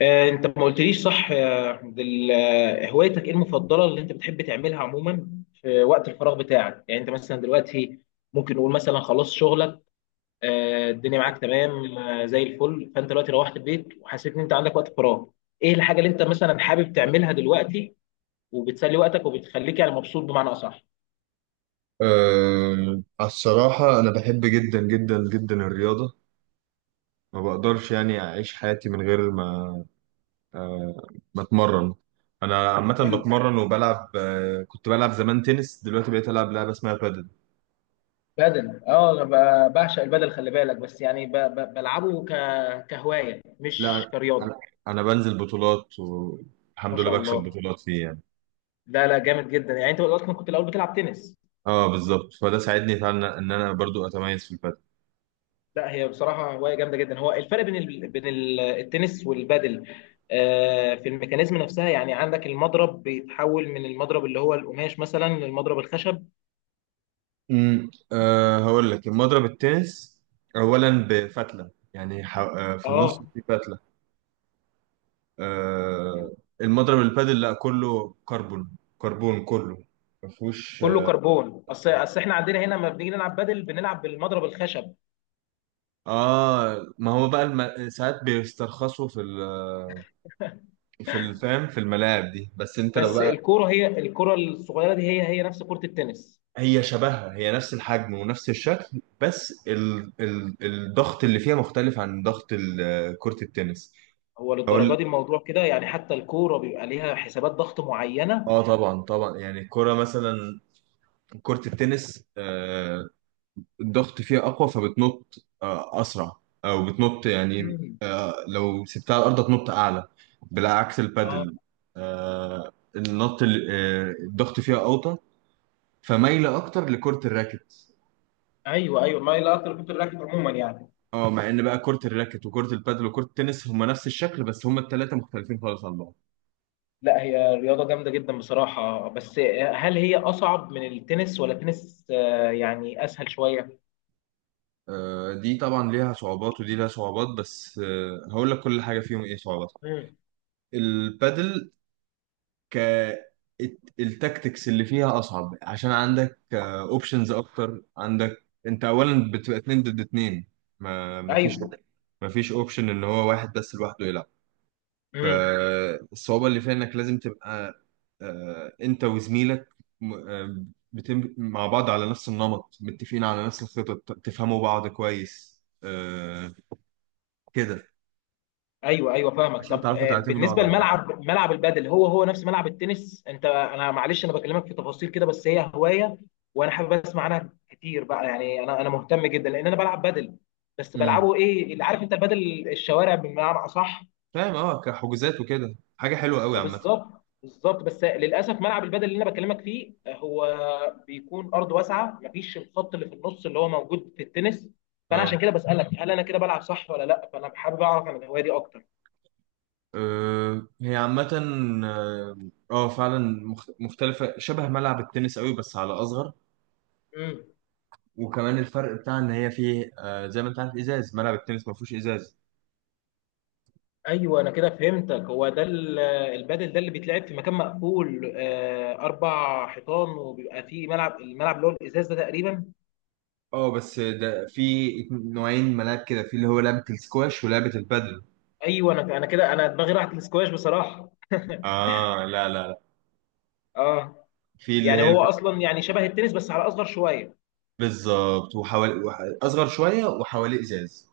انت ما قلتليش صح يا عبد ال- آه، هوايتك ايه المفضله اللي انت بتحب تعملها عموما في وقت الفراغ بتاعك؟ يعني انت مثلا دلوقتي ممكن نقول مثلا خلصت شغلك، الدنيا معاك تمام، زي الفل، فانت دلوقتي روحت البيت وحسيت ان انت عندك وقت فراغ. ايه الحاجه اللي انت مثلا حابب تعملها دلوقتي وبتسلي وقتك وبتخليك يعني مبسوط بمعنى اصح؟ أه، على الصراحة، أنا بحب جدا جدا جدا الرياضة. ما بقدرش، يعني، أعيش حياتي من غير ما أتمرن. أنا عامة حلو. بتمرن وبلعب. كنت بلعب زمان تنس. دلوقتي بقيت ألعب لعبة اسمها بادل. بدل، اه، انا بعشق البدل، خلي بالك، بس يعني بلعبه كهوايه مش لا، كرياضه. أنا أنا بنزل بطولات ما والحمد شاء لله بكسب الله. بطولات فيه، يعني. لا لا، جامد جدا. يعني انت دلوقتي كنت الاول بتلعب تنس؟ اه، بالظبط. فده ساعدني فعلا إن أنا برضو أتميز في البادل. لا، هي بصراحه هوايه جامده جدا. هو الفرق بين التنس والبادل، في الميكانيزم نفسها، يعني عندك المضرب بيتحول من المضرب اللي هو القماش مثلا للمضرب الخشب. أه هقول لك، المضرب التنس أولا بفتلة، يعني، في النص اه، في فتلة. آه، المضرب البادل لا، كله كربون. كربون كله، ما فيهوش. كله كربون. اصل احنا عندنا هنا لما بنيجي نلعب بادل بنلعب بالمضرب الخشب. اه ما هو بقى ساعات بيسترخصوا في ال... في الفام في الملاعب دي، بس انت لو بس بقى. الكوره، هي الكوره الصغيره دي، هي نفس كره التنس. هي شبهها، هي نفس الحجم ونفس الشكل، بس الضغط اللي فيها مختلف عن ضغط كرة التنس. هو للدرجه اقول، دي الموضوع كده؟ يعني حتى الكوره بيبقى ليها حسابات ضغط معينه؟ اه طبعا، طبعا. يعني الكرة مثلا، كرة التنس، الضغط فيها أقوى، فبتنط أسرع. أو بتنط، يعني، مم. لو سبتها على الأرض تنط أعلى. بالعكس اه. البادل، النط الضغط فيها أوطى، فمايلة أكتر لكرة الراكت. ايوه ايوه، ما هي لا، ركوب الراكب عموما يعني. اه، مع ان بقى كرة الراكت وكرة البادل وكرة التنس هما نفس الشكل، بس هما التلاتة مختلفين خالص عن بعض. لا، هي رياضه جامده جدا بصراحه. بس هل هي اصعب من التنس ولا التنس يعني اسهل شويه؟ دي طبعا ليها صعوبات ودي ليها صعوبات، بس هقول لك كل حاجة فيهم ايه صعوبات. مم. البادل، ك التكتكس اللي فيها اصعب، عشان عندك اوبشنز اكتر. عندك انت اولا بتبقى اتنين ضد اتنين. ما ما فيش ايوه. ما فيش اوبشن ان هو واحد بس لوحده يلعب. مم. فالصعوبة اللي فيها انك لازم تبقى انت وزميلك، م- آه، بتم مع بعض على نفس النمط، متفقين على نفس الخطط، تفهموا بعض كويس، كده، ايوه ايوه، فاهمك. عشان طب، تعرفوا تعتمدوا بالنسبه على بعض. لملعب، البادل هو نفس ملعب التنس؟ انا معلش، انا بكلمك في تفاصيل كده، بس هي هوايه وانا حابب اسمع عنها كتير بقى، يعني انا مهتم جدا لان انا بلعب بادل، بس امم بلعبه، ايه اللي عارف انت، البادل الشوارع بمعنى اصح. فاهم. اه كحجوزات وكده حاجة حلوة قوي عامة. بالظبط بالظبط، بس للاسف ملعب البدل اللي انا بكلمك فيه هو بيكون ارض واسعه، مفيش الخط اللي في النص اللي هو موجود في التنس. فانا عشان اه كده بسالك هل انا كده بلعب صح ولا لا، فانا حابب اعرف عن الهوايه دي اكتر. هي عامة. اه فعلا مختلفة شبه ملعب التنس قوي، بس على أصغر. امم. وكمان الفرق بتاع إن هي فيه، زي ما أنت عارف، إزاز. ملعب التنس ما فيهوش إزاز. ايوه، انا كده فهمتك، هو ده البدل ده اللي بيتلعب في مكان مقفول، اربع حيطان وبيبقى فيه الملعب اللي هو الازاز ده تقريبا. اه، بس ده في نوعين ملاعب كده، في اللي هو لعبة السكواش ولعبة البادل. ايوه، انا كده، انا دماغي راحت للسكواش بصراحه. اه، لا، لا، لا. اه. في اللي يعني هي هو اصلا يعني شبه التنس بس على اصغر شويه. بالظبط. أصغر شوية وحواليه إزاز.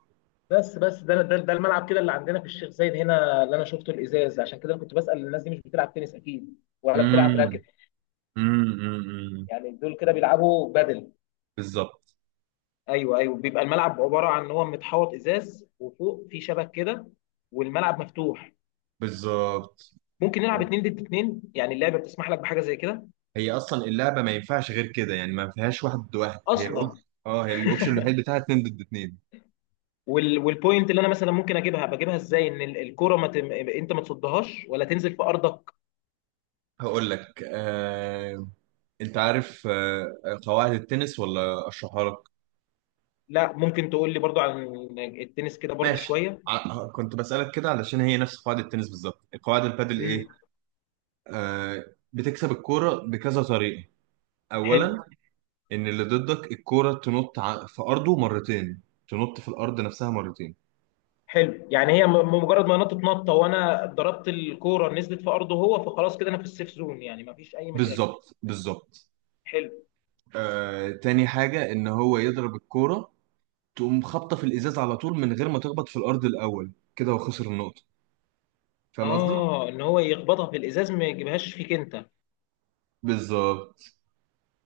بس ده الملعب كده اللي عندنا في الشيخ زايد هنا اللي انا شفته الازاز، عشان كده أنا كنت بسال الناس دي مش بتلعب تنس اكيد ولا بتلعب امم، راكت. امم، أمم، أمم. يعني دول كده بيلعبوا بدل؟ بالظبط، ايوه ايوه، بيبقى الملعب عباره عن ان هو متحوط ازاز وفوق في شبك كده، والملعب مفتوح، بالظبط. ممكن نلعب اتنين ضد اتنين، يعني اللعبه بتسمح لك بحاجه زي كده هي اصلا اللعبه ما ينفعش غير كده، يعني، ما فيهاش واحد ضد واحد، هي اصلا. الاوبشن. اه، هي الاوبشن الوحيد بتاعها اتنين ضد اتنين. والبوينت اللي انا مثلا ممكن بجيبها ازاي؟ ان الكره ما تم... انت ما تصدهاش ولا تنزل في ارضك. هقول لك، انت عارف قواعد التنس، ولا اشرحها لك؟ لا ممكن تقول لي برضو عن التنس كده برضو ماشي. شويه. كنت بسألك كده علشان هي نفس قواعد التنس بالظبط. قواعد البادل ايه؟ امم. آه... بتكسب الكوره بكذا طريقه. حلو اولا، ان اللي ضدك الكوره تنط في ارضه مرتين. تنط في الارض نفسها مرتين. حلو، يعني هي مجرد ما نطت نطه وانا ضربت الكوره نزلت في ارضه هو، فخلاص كده انا في السيف زون، يعني ما فيش اي مشاكل. بالظبط، بالظبط. حلو. تاني حاجه، ان هو يضرب الكوره تقوم خابطه في الازاز على طول، من غير ما تخبط في الارض الاول، كده وخسر النقطه. فاهم قصدي؟ اه، ان هو يخبطها في الازاز، ما يجيبهاش فيك انت. بالظبط.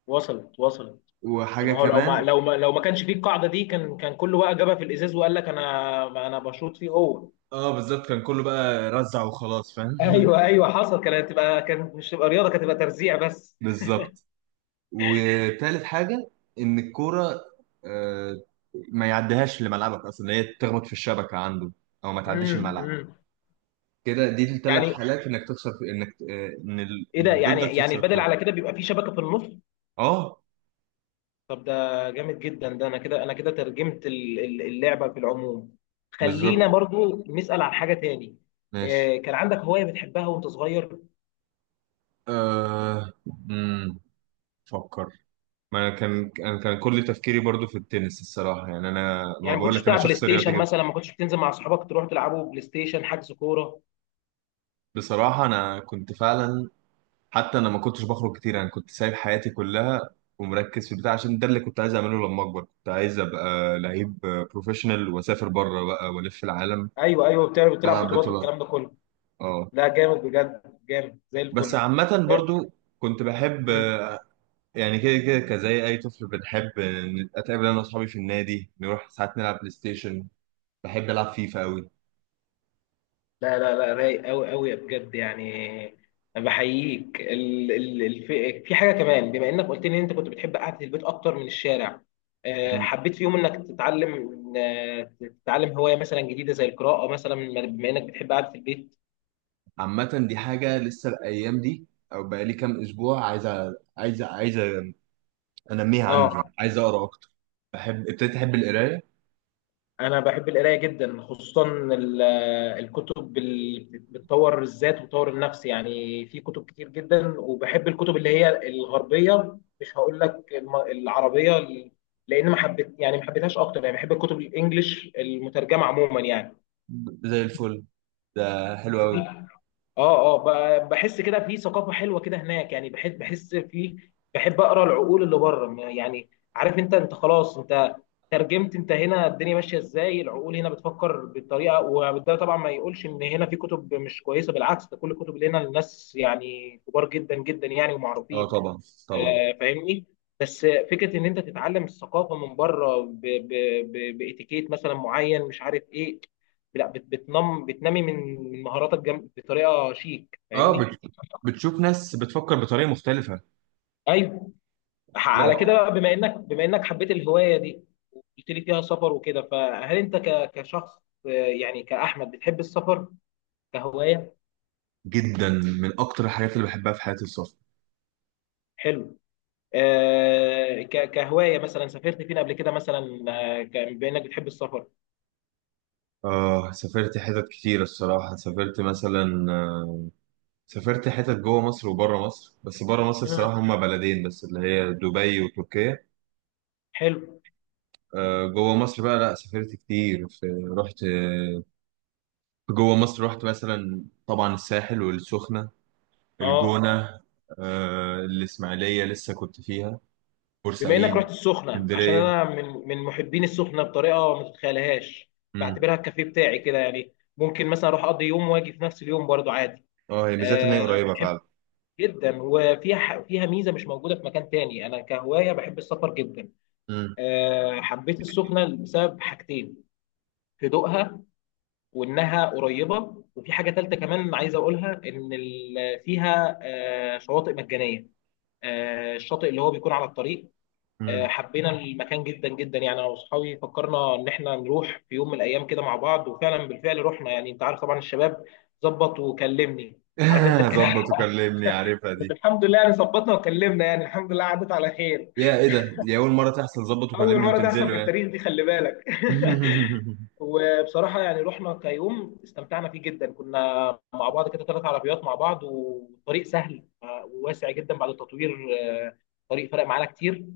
وصلت وصلت. وحاجه لما هو لو ما كمان. لو ما لو ما كانش فيه القاعده دي كان كله بقى جابها في الازاز وقال لك: انا ما انا بشوط فيه هو. اه، بالظبط، كان كله بقى رزع وخلاص، فاهم. ايوه ايوه، حصل، كانت مش تبقى رياضه، كانت تبقى ترزيع بس. بالظبط. وتالت حاجه، ان الكوره آه، ما يعديهاش لملعبك اصلا، هي تخبط في الشبكه عنده، او ما تعديش امم. الملعب. امم. كده دي الثلاث يعني حالات انك تخسر، في انك، ايه ده؟ اللي يعني ضدك تخسر البدل الكوره. على كده بيبقى فيه شبكه في النص. اه، طب ده جامد جدا، ده انا كده ترجمت اللعبه في العموم. بالظبط. خلينا برضو نسال عن حاجه تاني. ماشي. كان عندك هوايه بتحبها وانت صغير؟ أه... امم ما انا كان كل تفكيري برضو في التنس الصراحه، يعني، انا ما يعني ما بقول كنتش لك انا بتلعب بلاي شخص رياضي ستيشن جدا. مثلا، ما كنتش بتنزل مع اصحابك تروح تلعبوا بلاي ستيشن، حجز كوره؟ بصراحه انا كنت فعلا. حتى انا ما كنتش بخرج كتير، انا كنت سايب حياتي كلها، ومركز في بتاع، عشان ده اللي كنت عايز اعمله. لما اكبر كنت عايز ابقى لعيب بروفيشنال واسافر بره بقى والف العالم. ايوه ايوه، بتلعب بلعب بطولات بطولات. والكلام ده كله. اه، لا، جامد بجد، جامد زي بس الفل. عامه برضو كنت بحب، آه، يعني كده كده، كزي اي طفل بنحب، اتقابل انا واصحابي في النادي، نروح ساعات نلعب بلاي ستيشن. بحب العب فيفا قوي. لا لا لا، رايق قوي قوي بجد يعني. بحييك. في حاجه كمان، بما انك قلت لي ان انت كنت بتحب قعده البيت اكتر من الشارع، حبيت في يوم انك تتعلم آه، هوايه مثلا جديده زي القراءه مثلا، بما انك بتحب قعده البيت؟ عامة دي حاجة لسه الأيام دي، أو بقالي كام أسبوع عايزة أنميها عندي، اه، عايز أقرأ أكتر. ابتديت أحب القراية. انا بحب القرايه جدا، خصوصا الكتب اللي بتطور الذات وتطور النفس، يعني في كتب كتير جدا، وبحب الكتب اللي هي الغربيه، مش هقول لك العربيه، لان ما حبيتهاش اكتر، يعني بحب الكتب الانجليش المترجمه عموما. زي الفل. ده حلو أوي. يعني، اه، اه، بحس كده في ثقافه حلوه كده هناك، يعني بحس، في، بحب اقرا العقول اللي بره يعني، عارف انت خلاص، انت ترجمت، انت هنا الدنيا ماشيه ازاي، العقول هنا بتفكر بالطريقه. وده طبعا ما يقولش ان هنا في كتب مش كويسه، بالعكس، ده كل الكتب اللي هنا الناس يعني كبار جدا جدا يعني، أه، ومعروفين. طبعا، طبعا. فاهمني؟ بس فكره ان انت تتعلم الثقافه من بره، باتيكيت مثلا معين مش عارف ايه، لا بتنمي من مهاراتك، بطريقه شيك، أه، فاهمني؟ بتشوف ناس بتفكر بطريقة مختلفة. ايوه. لا، على كده بقى، بما انك، حبيت الهوايه دي وقلت لي فيها سفر وكده، فهل انت كشخص، يعني كاحمد، بتحب السفر كهوايه؟ جدا. من أكتر الحاجات اللي بحبها في حياتي السفر. حلو. كهوايه مثلا سافرت فين قبل كده مثلا، بما انك بتحب السفر؟ سافرت حتت كتير الصراحة. سافرت مثلا، سافرت حتت جوه مصر وبره مصر. بس بره مصر مم. الصراحة هما بلدين بس، اللي هي دبي وتركيا. حلو. جوه مصر بقى، لا سافرت كتير في. رحت آه، في جوه مصر رحت مثلا، طبعا، الساحل والسخنة، اه، الجونة، الإسماعيلية لسه كنت فيها، بما انك بورسعيد، رحت السخنه، عشان اسكندرية. انا من محبين السخنه بطريقه ما تتخيلهاش، مم. بعتبرها الكافيه بتاعي كده، يعني ممكن مثلا اروح اقضي يوم واجي في نفس اليوم برضو عادي. اه، هي ميزتها ان هي أه، قريبة بحب فعلا. جدا، وفيها، ح- فيها ميزه مش موجوده في مكان تاني، انا كهوايه بحب السفر جدا. مم. أه، حبيت السخنه بسبب حاجتين: هدوءها وانها قريبه، وفي حاجه تالته كمان عايز اقولها، ان فيها شواطئ مجانيه، الشاطئ اللي هو بيكون على الطريق. مم. حبينا المكان جدا جدا، يعني انا واصحابي فكرنا ان احنا نروح في يوم من الايام كده مع بعض، وفعلا بالفعل رحنا، يعني انت عارف طبعا الشباب، ظبط وكلمني، عارف انت الكلام. ظبط وكلمني، عارفها دي. الحمد لله يعني، ظبطنا وكلمنا، يعني الحمد لله عدت على خير. يا ايه ده؟ دي أول مرة تحصل ظبط اول وكلمني مره تحصل وتنزلوا، في يعني؟ التاريخ دي، خلي بالك. وبصراحه يعني رحنا كيوم استمتعنا فيه جدا، كنا مع بعض كده، ثلاث عربيات مع بعض، والطريق سهل وواسع جدا بعد التطوير، آه، الطريق فرق معانا كتير.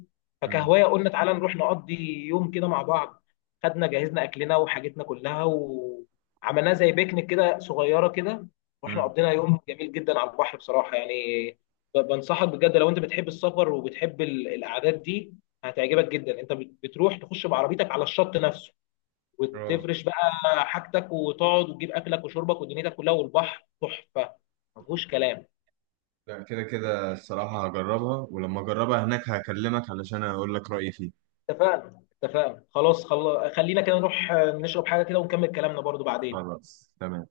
مم. فكهوايه قلنا تعالى نروح نقضي يوم كده مع بعض، خدنا جهزنا اكلنا وحاجتنا كلها، وعملناه زي بيكنيك كده صغيره كده، واحنا مم. قضينا يوم جميل جدا على البحر بصراحه يعني. بنصحك بجد، لو انت بتحب السفر وبتحب القعدات دي هتعجبك جدا، انت بتروح تخش بعربيتك على الشط نفسه، اه، وتفرش بقى حاجتك وتقعد وتجيب اكلك وشربك ودنيتك كلها، والبحر تحفه ما فيهوش كلام. لا، كده كده الصراحة هجربها، ولما أجربها هناك هكلمك علشان أقول لك رأيي فيها. اتفقنا اتفقنا خلاص، خلينا كده نروح نشرب حاجه كده ونكمل كلامنا برضو بعدين. خلاص، تمام.